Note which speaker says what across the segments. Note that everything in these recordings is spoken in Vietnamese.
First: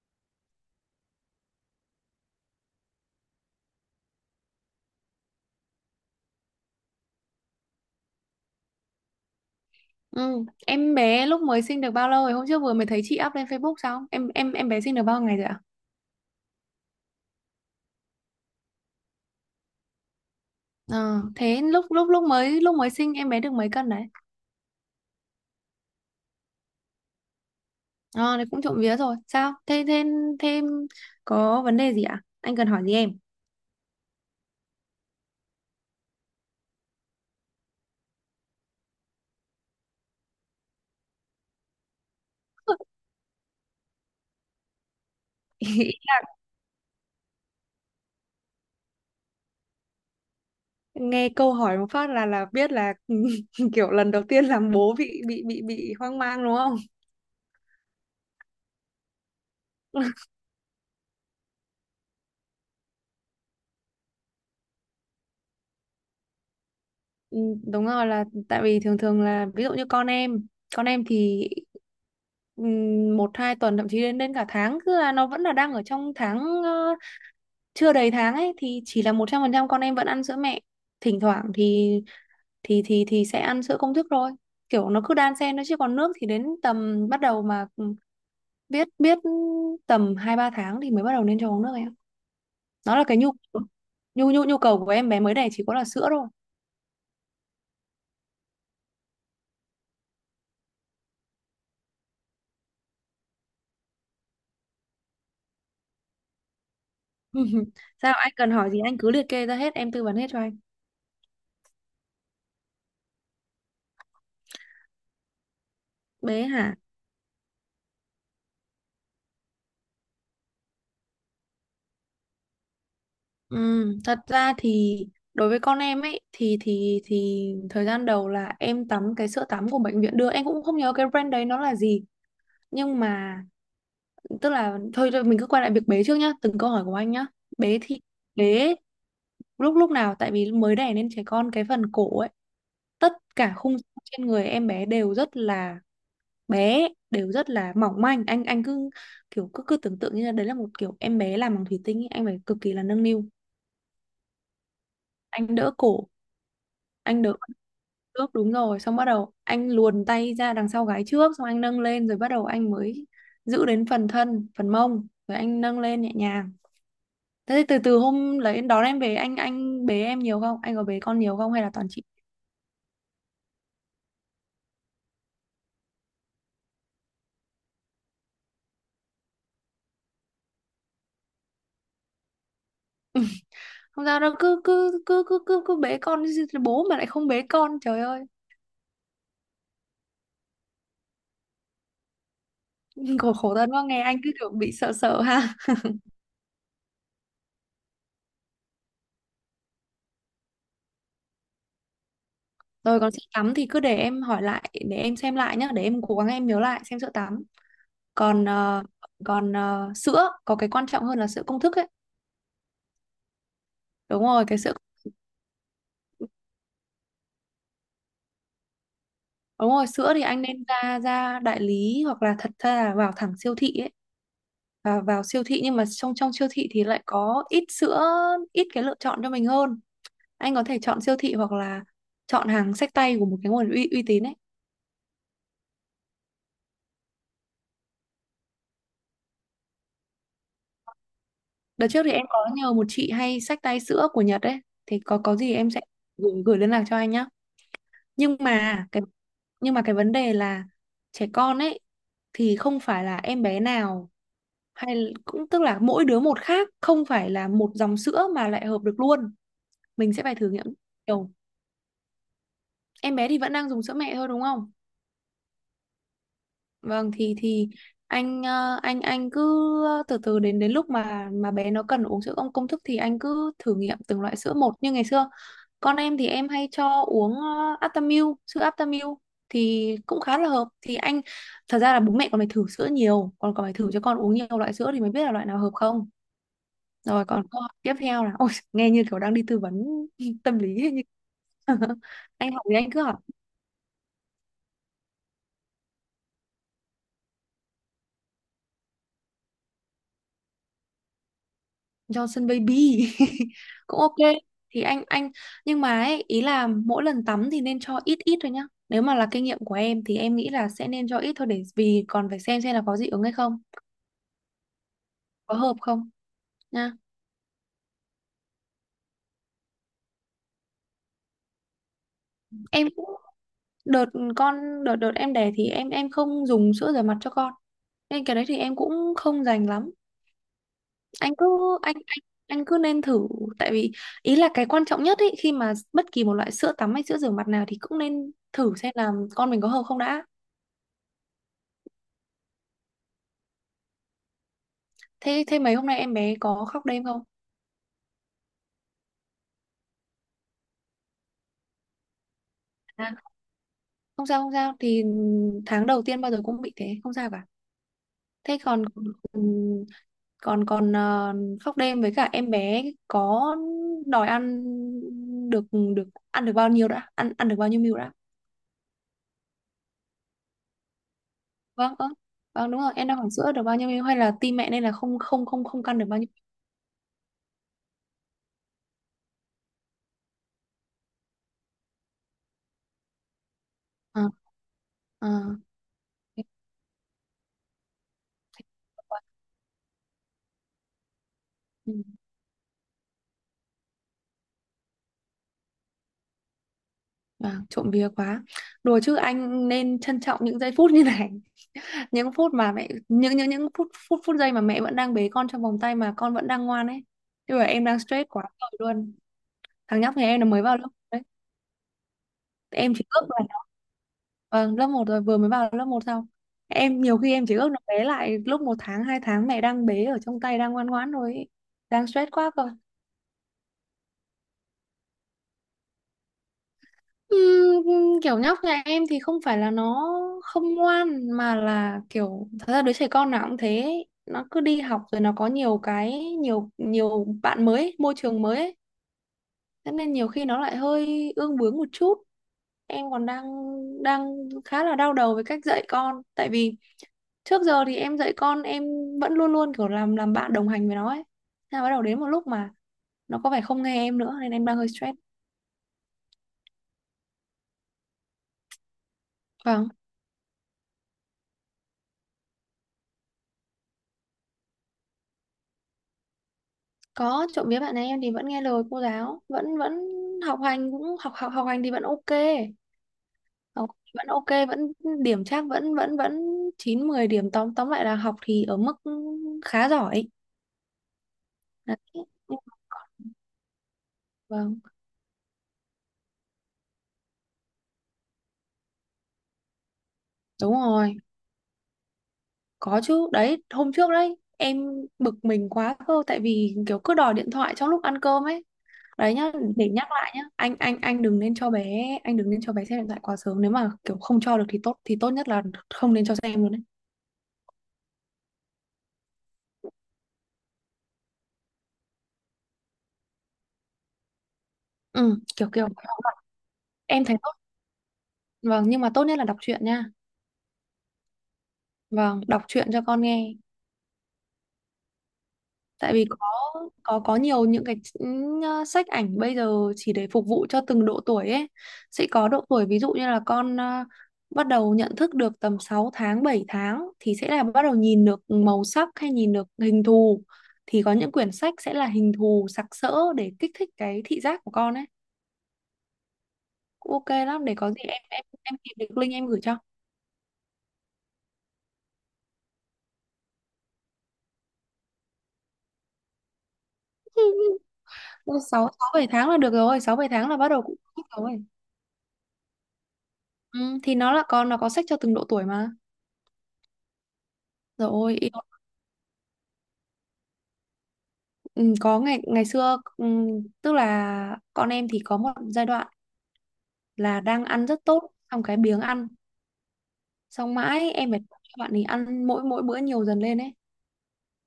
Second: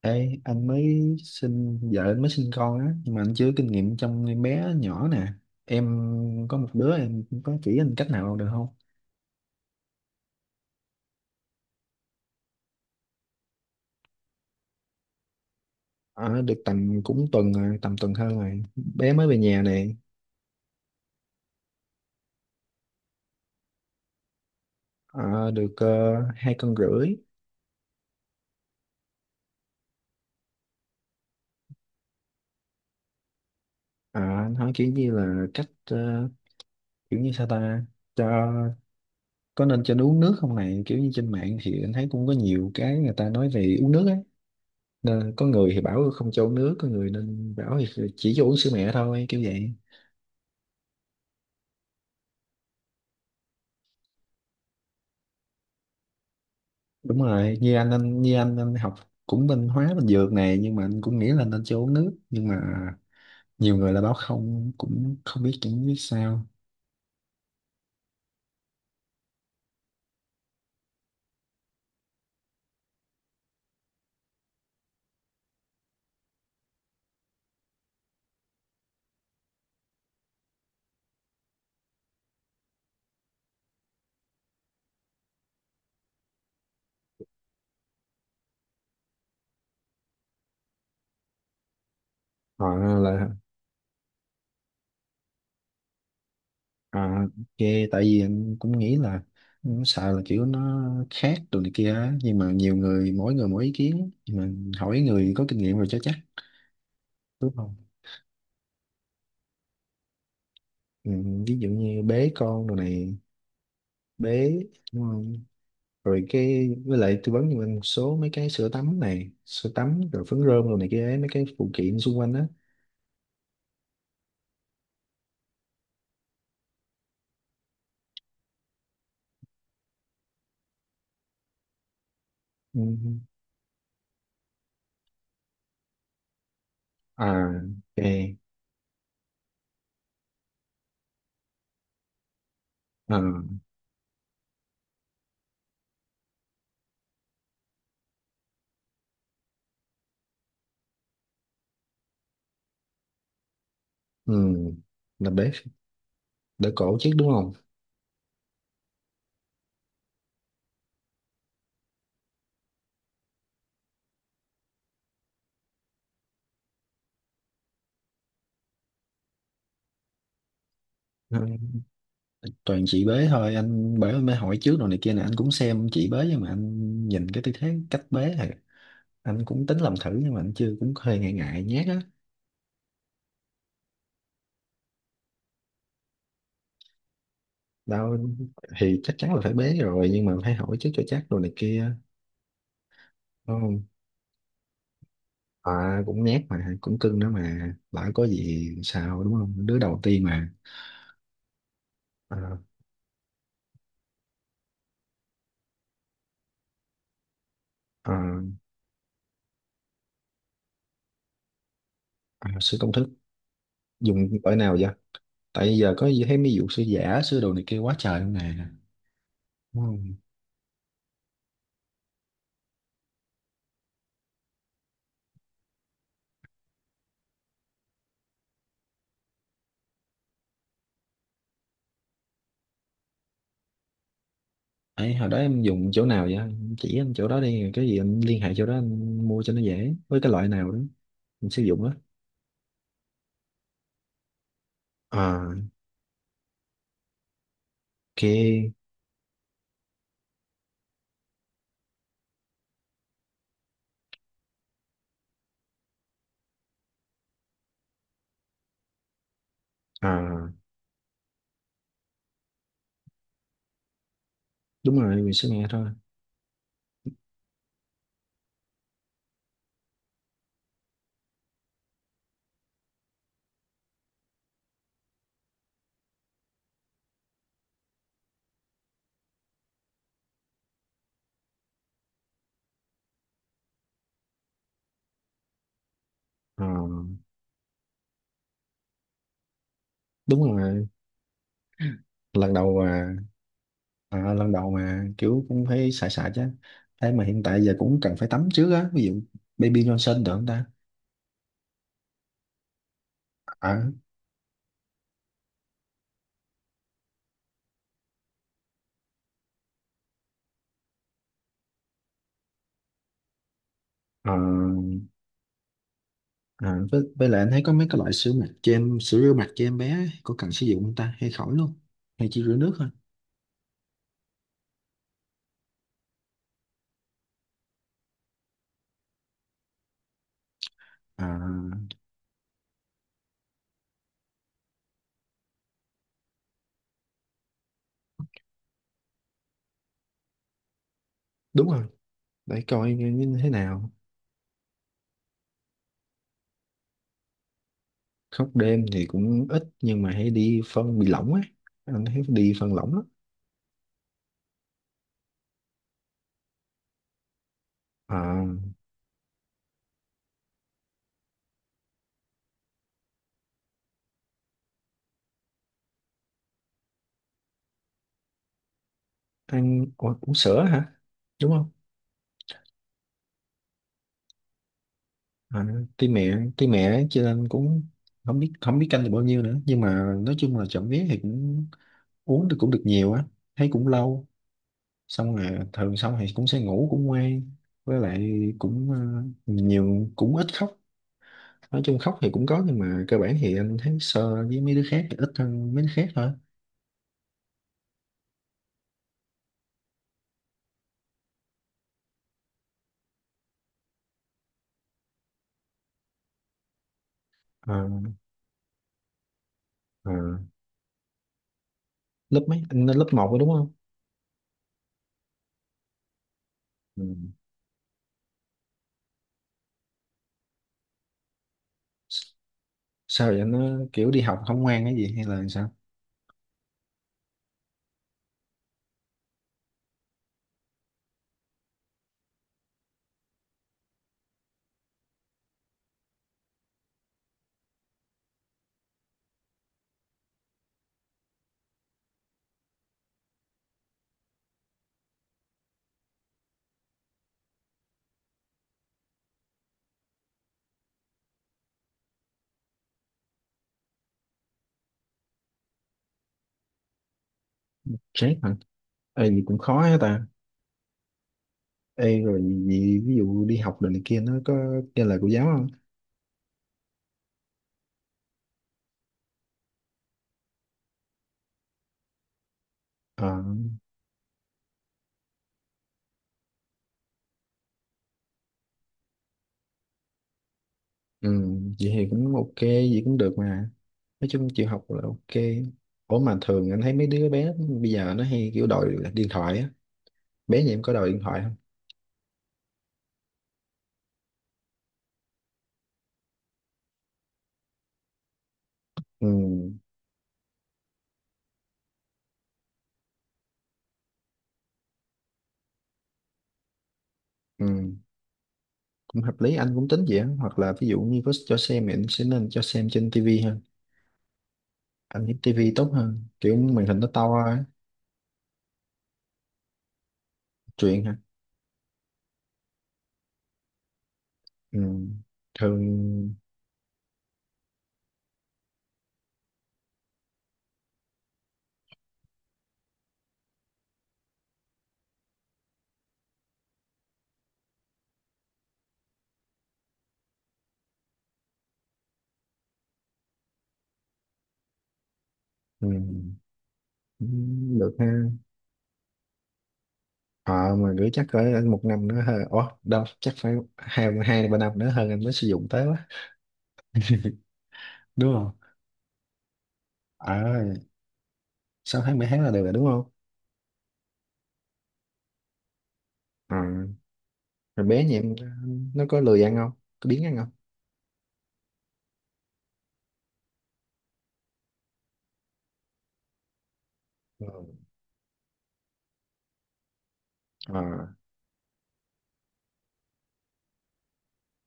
Speaker 1: Ê, anh mới sinh vợ anh mới sinh con á, nhưng mà anh chưa có kinh nghiệm trong em bé nhỏ nè. Em có một đứa em, có chỉ anh cách nào được không?
Speaker 2: Ừ. Em bé lúc mới sinh được bao lâu rồi? Hôm trước vừa mới thấy chị up lên Facebook sao? Em bé sinh được bao ngày rồi ạ?
Speaker 1: Ờ, được tầm cũng tuần rồi, tầm tuần hơn rồi, bé mới về nhà nè.
Speaker 2: Ờ, Thế lúc lúc lúc mới sinh em bé được mấy cân đấy?
Speaker 1: Ờ, được hai cân rưỡi.
Speaker 2: Ờ, Đấy cũng trộm vía rồi. Sao? Thế thêm thêm có vấn đề gì ạ? Anh cần hỏi gì em?
Speaker 1: Ờ, anh hỏi kiểu như là kiểu như sao ta, cho có nên cho nó uống nước không này, kiểu như trên mạng thì anh thấy cũng có nhiều cái người ta nói về uống nước á. Nên có người thì bảo không cho uống nước, có người nên bảo thì chỉ cho uống sữa mẹ thôi kiểu vậy.
Speaker 2: Nghe câu hỏi một phát là biết là kiểu lần đầu tiên làm bố bị hoang mang đúng không?
Speaker 1: Đúng rồi, như anh học cũng bên hóa bên dược này, nhưng mà anh cũng nghĩ là nên cho uống nước, nhưng mà nhiều người là báo không, cũng không biết, chẳng biết sao.
Speaker 2: Ừ, Đúng rồi, là tại vì thường thường là ví dụ như con em thì một hai tuần, thậm chí đến đến cả tháng, cứ là nó vẫn là đang ở trong tháng, ờ, chưa đầy tháng ấy, thì chỉ là một trăm phần trăm con em vẫn ăn sữa mẹ, thỉnh thoảng thì thì sẽ ăn sữa công thức thôi, kiểu nó cứ đan xen nó. Chứ còn nước thì đến tầm bắt đầu mà ừ, biết biết tầm hai ba tháng thì mới bắt đầu nên cho uống nước em.
Speaker 1: Họ
Speaker 2: Nó là cái
Speaker 1: là
Speaker 2: nhu nhu nhu nhu cầu của em bé mới đẻ chỉ có là sữa.
Speaker 1: à, ok, tại vì anh cũng nghĩ là cũng sợ là kiểu nó khác đồ này kia á. Nhưng mà nhiều người mỗi ý kiến, nhưng mà hỏi người có kinh nghiệm rồi cho chắc, đúng không?
Speaker 2: Sao anh cần hỏi gì anh cứ liệt kê ra hết em tư vấn hết cho anh.
Speaker 1: Ừ, ví dụ như bế con đồ này, bế, rồi
Speaker 2: Bé
Speaker 1: cái
Speaker 2: hả?
Speaker 1: với lại tư vấn cho mình một số mấy cái sữa tắm này, sữa tắm rồi phấn rôm rồi này kia ấy, mấy cái phụ kiện xung quanh á.
Speaker 2: Ừ, thật ra thì đối với con em ấy thì thời gian đầu là em tắm cái sữa tắm của bệnh viện đưa, em cũng không nhớ cái brand đấy nó là gì,
Speaker 1: Ừ.
Speaker 2: nhưng mà tức là thôi, mình cứ quay lại việc bé trước nhá, từng câu hỏi của anh nhá.
Speaker 1: À,
Speaker 2: Bé thì
Speaker 1: ok.
Speaker 2: bé lúc lúc nào tại vì mới đẻ nên trẻ con cái phần cổ ấy, tất
Speaker 1: À.
Speaker 2: cả khung xương trên người em bé đều rất là bé, đều rất là mỏng manh. Anh cứ kiểu cứ cứ tưởng tượng như là đấy là một kiểu em bé làm bằng thủy tinh ý. Anh phải cực kỳ là nâng niu.
Speaker 1: Ừ. Là bế
Speaker 2: Anh đỡ cổ,
Speaker 1: đỡ cổ chứ,
Speaker 2: anh
Speaker 1: đúng
Speaker 2: đỡ
Speaker 1: không?
Speaker 2: trước, đúng rồi, xong bắt đầu anh luồn tay ra đằng sau gái trước, xong anh nâng lên, rồi bắt đầu anh mới giữ đến phần thân phần mông rồi anh nâng lên nhẹ nhàng. Thế thì từ từ hôm lấy đón em về anh bế em nhiều không, anh có bế con nhiều
Speaker 1: Ừ,
Speaker 2: không hay là toàn chị?
Speaker 1: toàn chị bế thôi anh, bởi mới hỏi trước rồi này kia nè, anh cũng xem chị bế, nhưng mà anh nhìn cái tư thế cách bế thì anh cũng tính làm thử, nhưng mà anh chưa, cũng hơi ngại ngại nhát á.
Speaker 2: Không sao đâu, cứ cứ cứ cứ cứ cứ bế con, bố mà lại không bế con trời
Speaker 1: Đâu,
Speaker 2: ơi.
Speaker 1: thì chắc chắn là phải bế rồi, nhưng mà phải hỏi trước cho chắc rồi này kia.
Speaker 2: khổ khổ thân
Speaker 1: Ừ.
Speaker 2: quá, nghe anh cứ kiểu bị sợ sợ ha.
Speaker 1: À, cũng nhát mà cũng cưng nữa, mà lỡ có gì sao, đúng không, đứa đầu tiên mà. À.
Speaker 2: Rồi còn sữa tắm thì cứ để em hỏi lại, để em xem lại nhá, để em cố gắng em nhớ lại xem sữa tắm.
Speaker 1: À.
Speaker 2: Còn còn sữa có cái quan trọng hơn là sữa công thức ấy.
Speaker 1: À, sửa công thức
Speaker 2: Đúng
Speaker 1: dùng
Speaker 2: rồi,
Speaker 1: cỡ
Speaker 2: cái sữa,
Speaker 1: nào vậy? Tại giờ có gì thấy mấy vụ sửa giả sửa đồ này kia quá trời luôn nè,
Speaker 2: đúng
Speaker 1: đúng
Speaker 2: rồi, sữa
Speaker 1: không?
Speaker 2: thì anh nên ra ra đại lý, hoặc là thật ra là vào thẳng siêu thị ấy. Và vào siêu thị nhưng mà trong trong siêu thị thì lại có ít sữa, ít cái lựa chọn cho mình hơn. Anh có thể chọn siêu thị hoặc là chọn hàng xách tay của một cái nguồn uy tín ấy.
Speaker 1: Ấy, hồi đó em dùng chỗ nào vậy? Em chỉ anh chỗ đó đi, cái gì em liên hệ chỗ đó anh mua cho nó dễ, với cái loại nào đó mình sử dụng
Speaker 2: Đợt
Speaker 1: đó.
Speaker 2: trước thì em có nhờ một chị hay xách tay sữa của Nhật ấy, thì có gì em
Speaker 1: À.
Speaker 2: sẽ gửi liên lạc cho anh nhá. Nhưng
Speaker 1: Ok.
Speaker 2: mà cái nhưng mà cái vấn đề là trẻ con ấy thì không phải là em bé nào hay cũng, tức là mỗi đứa một khác, không phải là một dòng sữa mà lại hợp được luôn. Mình sẽ phải thử
Speaker 1: À.
Speaker 2: nghiệm nhiều. Em bé thì vẫn đang dùng sữa mẹ thôi đúng không?
Speaker 1: Đúng rồi, mình sẽ nghe thôi.
Speaker 2: Vâng, thì anh anh cứ từ từ, đến đến lúc mà bé nó cần uống sữa công công thức thì anh cứ thử nghiệm từng loại sữa một như ngày xưa. Con em thì em hay cho uống Aptamil, sữa Aptamil thì cũng khá là hợp. Thì anh thật ra là bố mẹ còn phải thử sữa nhiều, còn còn phải thử cho con uống nhiều loại sữa thì mới biết là loại nào hợp không.
Speaker 1: À.
Speaker 2: Rồi còn câu hỏi tiếp theo là, ôi, nghe như kiểu đang đi tư vấn
Speaker 1: Đúng
Speaker 2: tâm lý
Speaker 1: rồi.
Speaker 2: ấy, như anh
Speaker 1: Lần
Speaker 2: hỏi thì
Speaker 1: đầu
Speaker 2: anh cứ hỏi.
Speaker 1: à. À, lần đầu mà kiểu cũng phải xài xài chứ, thế mà hiện tại giờ cũng cần phải tắm trước á, ví dụ Baby Johnson được không ta?
Speaker 2: Johnson Baby
Speaker 1: À.
Speaker 2: cũng ok. Thì anh nhưng mà ấy, ý là mỗi lần tắm thì nên cho ít ít thôi nhá, nếu mà là kinh nghiệm của em thì em nghĩ là sẽ nên cho ít thôi, để vì còn phải xem là có dị ứng hay không,
Speaker 1: À.
Speaker 2: có hợp không
Speaker 1: À,
Speaker 2: nha.
Speaker 1: với lại anh thấy có mấy cái loại sữa rửa mặt cho em bé ấy, có cần sử dụng không ta hay khỏi luôn, hay chỉ rửa nước thôi?
Speaker 2: Em cũng đợt con đợt đợt em đẻ thì em không dùng sữa rửa mặt cho con, nên cái đấy thì em cũng không dành lắm.
Speaker 1: À.
Speaker 2: Anh cứ anh anh anh cứ nên thử, tại vì ý là cái quan trọng nhất ấy, khi mà bất kỳ một loại sữa tắm hay sữa rửa mặt nào thì cũng nên thử xem là con mình có hợp không đã.
Speaker 1: Đúng rồi, để coi như như thế nào.
Speaker 2: Thế thế mấy hôm nay em bé có khóc đêm không?
Speaker 1: Khóc đêm thì cũng ít, nhưng mà hay đi phân bị lỏng á, anh thấy đi phân lỏng á.
Speaker 2: À, không sao thì tháng đầu tiên bao giờ cũng bị thế, không sao cả.
Speaker 1: À,
Speaker 2: Thế còn ừ, còn còn ờ, khóc đêm với cả em bé có đòi ăn được, được ăn được bao nhiêu đã, ăn ăn được bao nhiêu ml đã?
Speaker 1: uống sữa hả, đúng không?
Speaker 2: Vâng, ơ vâng đúng rồi em đang hỏi sữa được bao nhiêu ml hay là tim mẹ, nên là không không không
Speaker 1: À,
Speaker 2: không căn được
Speaker 1: tuy
Speaker 2: bao nhiêu.
Speaker 1: mẹ tuy mẹ cho nên cũng không biết canh được bao nhiêu nữa, nhưng mà nói chung là chậm vía thì cũng uống được, cũng được nhiều á, thấy cũng lâu.
Speaker 2: À,
Speaker 1: Xong
Speaker 2: à,
Speaker 1: rồi thường xong thì
Speaker 2: thế
Speaker 1: cũng sẽ ngủ cũng ngoan. Với lại cũng
Speaker 2: tốt quá.
Speaker 1: nhiều, cũng ít khóc. Nói
Speaker 2: Ừ.
Speaker 1: chung khóc thì cũng có, nhưng mà cơ bản thì anh thấy so với mấy đứa khác thì ít hơn mấy đứa khác thôi.
Speaker 2: Vâng, trộm vía quá. Đùa chứ anh nên trân trọng những giây phút như này, những phút mà mẹ, những phút phút phút giây mà mẹ vẫn đang bế con trong vòng tay mà con vẫn đang ngoan ấy, chứ mà em
Speaker 1: Ờ.
Speaker 2: đang stress quá rồi luôn. Thằng
Speaker 1: Ờ.
Speaker 2: nhóc nhà em nó mới vào lớp.
Speaker 1: Lớp mấy anh,
Speaker 2: Em
Speaker 1: lên
Speaker 2: chỉ
Speaker 1: lớp 1
Speaker 2: ước
Speaker 1: rồi
Speaker 2: là,
Speaker 1: đúng không?
Speaker 2: vâng, lớp một rồi, vừa mới vào lớp một xong. Em
Speaker 1: Ừ.
Speaker 2: nhiều khi em chỉ ước nó bé lại lúc một tháng hai tháng, mẹ đang bế ở trong tay đang ngoan ngoãn rồi ấy. Đang stress
Speaker 1: S-
Speaker 2: quá cơ.
Speaker 1: Sao vậy, nó kiểu đi học không ngoan cái gì hay là sao?
Speaker 2: Kiểu nhóc nhà em thì không phải là nó không ngoan, mà là kiểu thật ra đứa trẻ con nào cũng thế ấy. Nó cứ đi học rồi nó có nhiều cái, nhiều nhiều bạn mới ấy, môi trường mới ấy. Thế nên nhiều khi nó lại hơi ương bướng một chút, em còn đang đang khá là đau đầu với cách dạy con, tại vì trước giờ thì em dạy con em vẫn luôn luôn kiểu làm bạn đồng hành với nó ấy. Thế là bắt đầu đến một lúc mà nó có vẻ không nghe em nữa nên em đang hơi stress.
Speaker 1: Stress hả? Ê, gì cũng khó
Speaker 2: Vâng,
Speaker 1: hết ta. Ê, rồi gì, ví dụ đi học đồ này kia nó có kia lời của giáo không?
Speaker 2: có, trộm vía bạn ấy em thì vẫn nghe lời cô giáo, vẫn vẫn học hành cũng học học học hành thì vẫn ok,
Speaker 1: Ờ.
Speaker 2: học vẫn ok, điểm chắc vẫn vẫn vẫn chín mười điểm, tóm tóm lại là học thì ở mức khá giỏi
Speaker 1: Ừ, vậy
Speaker 2: đấy.
Speaker 1: thì cũng ok, vậy cũng được mà. Nói chung chịu
Speaker 2: Vâng,
Speaker 1: học là ok. Ủa mà thường anh thấy mấy đứa bé bây giờ nó hay kiểu đòi điện thoại á. Bé nhà
Speaker 2: đúng
Speaker 1: em có đòi
Speaker 2: rồi,
Speaker 1: điện thoại không?
Speaker 2: có chứ, đấy hôm trước đấy em bực mình quá cơ, tại vì kiểu cứ đòi điện thoại trong lúc ăn cơm ấy.
Speaker 1: Ừ.
Speaker 2: Đấy nhá, để nhắc lại nhá, anh đừng nên cho bé, anh đừng nên cho bé xem điện thoại quá sớm, nếu mà kiểu không cho được thì tốt, thì tốt nhất là không nên cho xem luôn đấy.
Speaker 1: Ừ, cũng hợp lý, anh cũng tính vậy á. Hoặc là ví dụ như có cho xem thì anh sẽ nên cho xem trên tivi hơn.
Speaker 2: ừ
Speaker 1: Anh nghĩ
Speaker 2: kiểu
Speaker 1: tivi
Speaker 2: kiểu
Speaker 1: tốt hơn, kiểu màn hình nó
Speaker 2: em
Speaker 1: to
Speaker 2: thấy tốt,
Speaker 1: á.
Speaker 2: vâng, nhưng mà tốt nhất là đọc truyện nha,
Speaker 1: Truyền hả?
Speaker 2: vâng, đọc truyện cho con nghe.
Speaker 1: Ừ.
Speaker 2: Tại vì
Speaker 1: Thường.
Speaker 2: có có nhiều những cái sách ảnh bây giờ chỉ để phục vụ cho từng độ tuổi ấy, sẽ có độ tuổi ví dụ như là con bắt đầu nhận thức được tầm 6 tháng 7 tháng thì sẽ là bắt đầu nhìn được màu sắc hay nhìn được hình thù, thì có những quyển sách sẽ là hình thù sặc sỡ để kích thích cái thị giác của con ấy,
Speaker 1: Ừ.
Speaker 2: cũng ok lắm. Để
Speaker 1: Cũng
Speaker 2: có
Speaker 1: được
Speaker 2: gì em
Speaker 1: ha.
Speaker 2: em tìm được link em gửi cho.
Speaker 1: Ờ, mà gửi chắc cỡ một năm nữa hơn. Ủa, đâu chắc phải hai, hai ba năm nữa hơn anh mới sử dụng tới quá, đúng không?
Speaker 2: sáu sáu bảy tháng là được rồi, sáu bảy
Speaker 1: Ờ,
Speaker 2: tháng là bắt đầu cũng thích rồi.
Speaker 1: 6 tháng 7 tháng là được rồi đúng không?
Speaker 2: Ừ, thì nó là con nó có sách cho từng độ tuổi mà.
Speaker 1: Ờ. Rồi bé nhà em
Speaker 2: Rồi yêu.
Speaker 1: nó có lười ăn không, có biếng ăn không?
Speaker 2: Ừ, có, ngày ngày xưa tức là con em thì có một giai đoạn là
Speaker 1: Ừ.
Speaker 2: đang ăn rất tốt xong cái biếng ăn, xong
Speaker 1: Ờ.
Speaker 2: mãi em phải cho bạn ấy ăn mỗi mỗi bữa nhiều dần lên ấy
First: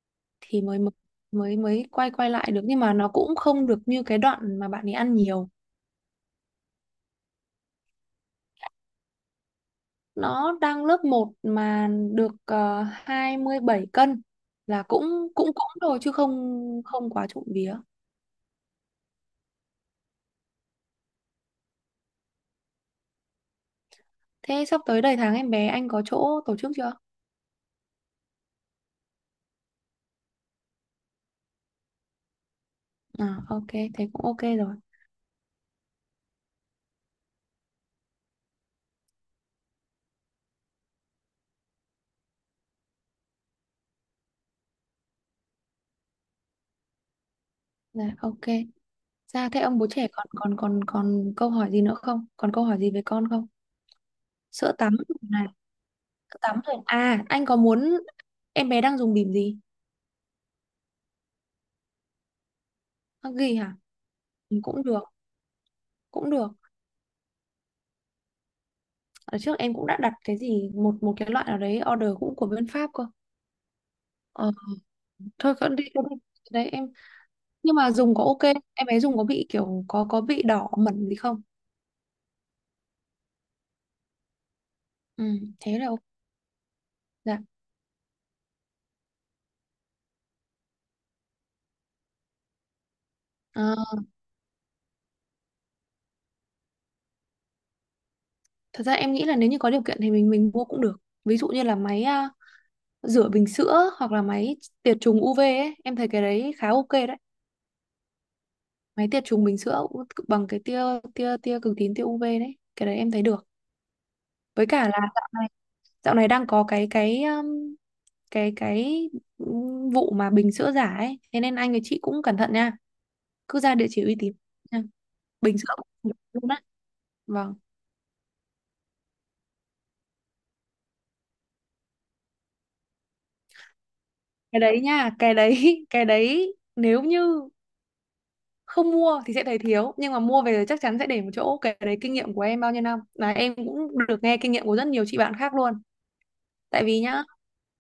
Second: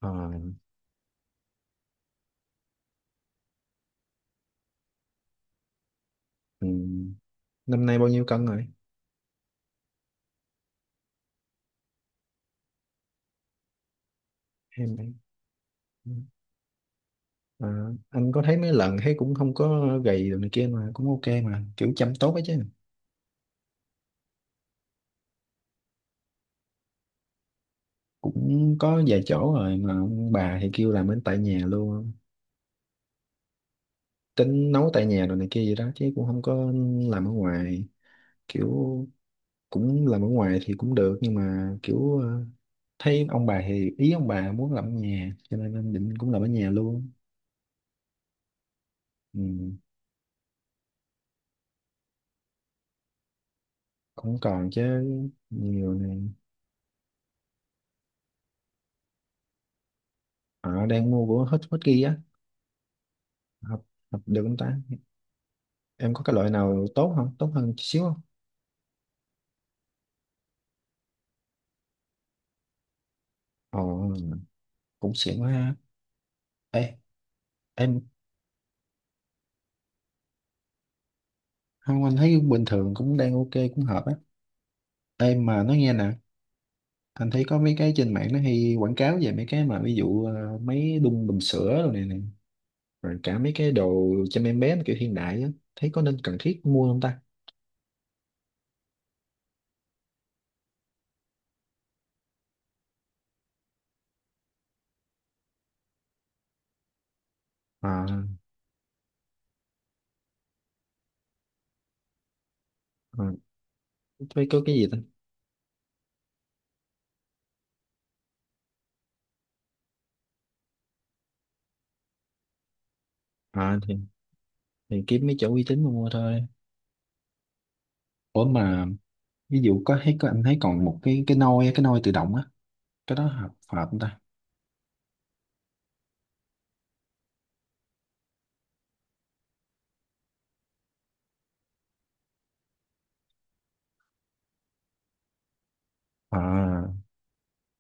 Speaker 1: Ờ.
Speaker 2: thì mới mới quay quay lại được, nhưng mà nó cũng không được như cái đoạn mà bạn ấy ăn nhiều.
Speaker 1: Ừ. Năm nay bao nhiêu cân rồi?
Speaker 2: Nó đang lớp một mà được 27 cân là cũng
Speaker 1: em
Speaker 2: cũng cũng rồi chứ không, không quá trộm
Speaker 1: ờ,
Speaker 2: vía.
Speaker 1: anh có thấy mấy lần thấy cũng không có gầy đồ này kia mà, cũng ok mà, kiểu chăm tốt ấy chứ.
Speaker 2: Thế sắp tới đầy tháng em bé anh có chỗ tổ chức chưa?
Speaker 1: Cũng có vài chỗ rồi mà ông bà thì kêu làm bên tại nhà luôn á.
Speaker 2: À ok, thế cũng ok
Speaker 1: Tính
Speaker 2: rồi.
Speaker 1: nấu tại nhà rồi này kia gì đó, chứ cũng không có làm ở ngoài. Kiểu cũng làm ở ngoài thì cũng được, nhưng mà kiểu ờ, thấy ông bà thì ý ông bà muốn làm ở nhà, cho nên anh định cũng làm ở nhà luôn.
Speaker 2: Dạ ok. Sao thế
Speaker 1: Ừ.
Speaker 2: ông bố trẻ, còn còn còn còn câu hỏi gì nữa không? Còn câu hỏi gì về con không?
Speaker 1: Cũng còn
Speaker 2: Sữa
Speaker 1: chứ,
Speaker 2: tắm này,
Speaker 1: nhiều này.
Speaker 2: sữa tắm rồi. À, anh có muốn, em bé đang dùng bỉm gì?
Speaker 1: Họ đang mua của hết hết kia á.
Speaker 2: Huggies hả?
Speaker 1: Hợp, hợp được không
Speaker 2: Ừ,
Speaker 1: ta?
Speaker 2: cũng được,
Speaker 1: Em có
Speaker 2: cũng
Speaker 1: cái loại
Speaker 2: được.
Speaker 1: nào tốt không, tốt hơn chút xíu không?
Speaker 2: Ở trước em cũng đã đặt cái gì một một cái loại nào đấy order cũng của bên Pháp cơ.
Speaker 1: Ồ,
Speaker 2: Ờ,
Speaker 1: cũng xịn quá
Speaker 2: thôi cứ
Speaker 1: ha.
Speaker 2: đi, cứ đi. Đấy
Speaker 1: Ê.
Speaker 2: em. Nhưng mà
Speaker 1: Em.
Speaker 2: dùng có ok, em bé dùng có bị kiểu có bị đỏ mẩn gì không?
Speaker 1: Không, anh thấy bình thường cũng đang ok, cũng hợp á.
Speaker 2: Ừ,
Speaker 1: Em mà nói
Speaker 2: thế là
Speaker 1: nghe
Speaker 2: ok.
Speaker 1: nè, anh
Speaker 2: Dạ.
Speaker 1: thấy có mấy cái trên mạng nó hay quảng cáo về mấy cái mà ví dụ mấy đun bình sữa rồi này, này, rồi cả mấy cái
Speaker 2: Ờ,
Speaker 1: đồ chăm em bé mà kiểu hiện đại á, thấy có nên cần thiết mua không ta?
Speaker 2: thật ra em nghĩ là nếu như có điều kiện thì mình mua cũng được. Ví dụ như là máy à, rửa bình sữa, hoặc là máy tiệt trùng UV ấy, em thấy cái đấy khá ok đấy.
Speaker 1: À.
Speaker 2: Máy tiệt trùng bình sữa cũng bằng cái tia tia tia cực tím, tia UV đấy, cái đấy em thấy
Speaker 1: À,
Speaker 2: được.
Speaker 1: thấy có
Speaker 2: Với
Speaker 1: cái
Speaker 2: cả
Speaker 1: gì ta.
Speaker 2: là dạo này đang có cái cái cái vụ mà bình sữa giả ấy, thế nên anh với chị cũng cẩn thận nha, cứ ra
Speaker 1: À,
Speaker 2: địa
Speaker 1: thì,
Speaker 2: chỉ uy tín nha.
Speaker 1: thì kiếm mấy chỗ
Speaker 2: Bình
Speaker 1: uy
Speaker 2: sữa
Speaker 1: tín
Speaker 2: cũng
Speaker 1: mà mua
Speaker 2: được
Speaker 1: thôi.
Speaker 2: luôn á. Vâng,
Speaker 1: Ủa mà ví dụ có thấy có anh thấy còn một cái nôi á, cái nôi tự động á, cái đó hợp hợp không ta?
Speaker 2: cái đấy nha, cái đấy cái đấy nếu như không mua thì sẽ thấy thiếu, nhưng mà mua về chắc chắn sẽ để một chỗ. Cái đấy kinh nghiệm của em bao nhiêu năm, là em cũng được nghe kinh nghiệm của rất nhiều chị bạn khác luôn. Tại
Speaker 1: À.
Speaker 2: vì nhá,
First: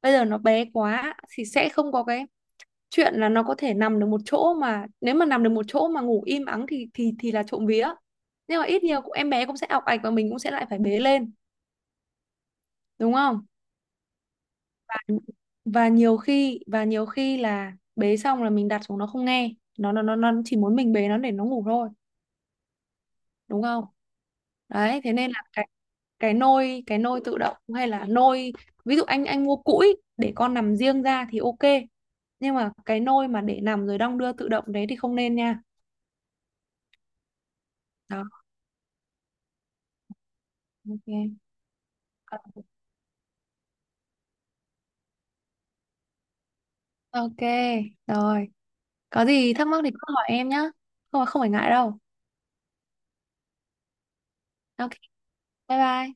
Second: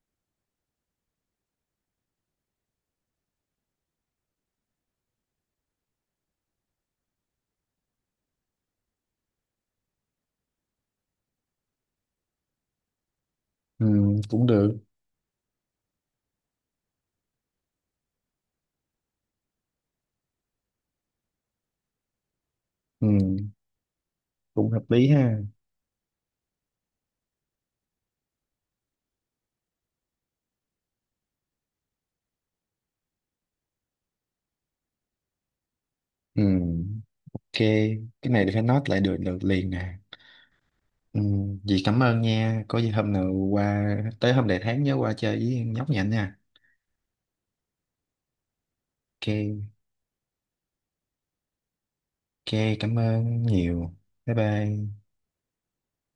Speaker 2: bây giờ nó bé quá thì sẽ không có cái chuyện là nó có thể nằm được một chỗ, mà nếu mà nằm được một chỗ mà ngủ im ắng thì thì là trộm vía, nhưng mà ít nhiều cũng em bé cũng sẽ ọc ạch và mình cũng sẽ lại phải bế lên, đúng không.
Speaker 1: Ừ, cũng được.
Speaker 2: Và nhiều khi là bế xong là mình đặt xuống nó không nghe, nó nó chỉ muốn mình bế nó để nó ngủ thôi,
Speaker 1: Ừ,
Speaker 2: đúng không.
Speaker 1: cũng hợp
Speaker 2: Đấy
Speaker 1: lý
Speaker 2: thế nên
Speaker 1: ha.
Speaker 2: là cái nôi tự động, hay là nôi, ví dụ anh mua cũi để con nằm riêng ra thì ok, nhưng mà cái nôi mà để nằm rồi đong đưa tự động đấy thì không nên nha.
Speaker 1: Ừ, ok.
Speaker 2: Đó,
Speaker 1: Cái này thì phải note lại, được được liền nè. Ừ,
Speaker 2: ok,
Speaker 1: dì cảm ơn nha. Có gì hôm nào qua tới hôm đại tháng nhớ qua chơi với nhóc nhạnh nha.
Speaker 2: ok rồi. Có gì thắc
Speaker 1: Ok.
Speaker 2: mắc thì cứ hỏi em nhá, không, không phải ngại đâu.
Speaker 1: Ok, cảm ơn nhiều. Bye bye.
Speaker 2: Ok, bye bye.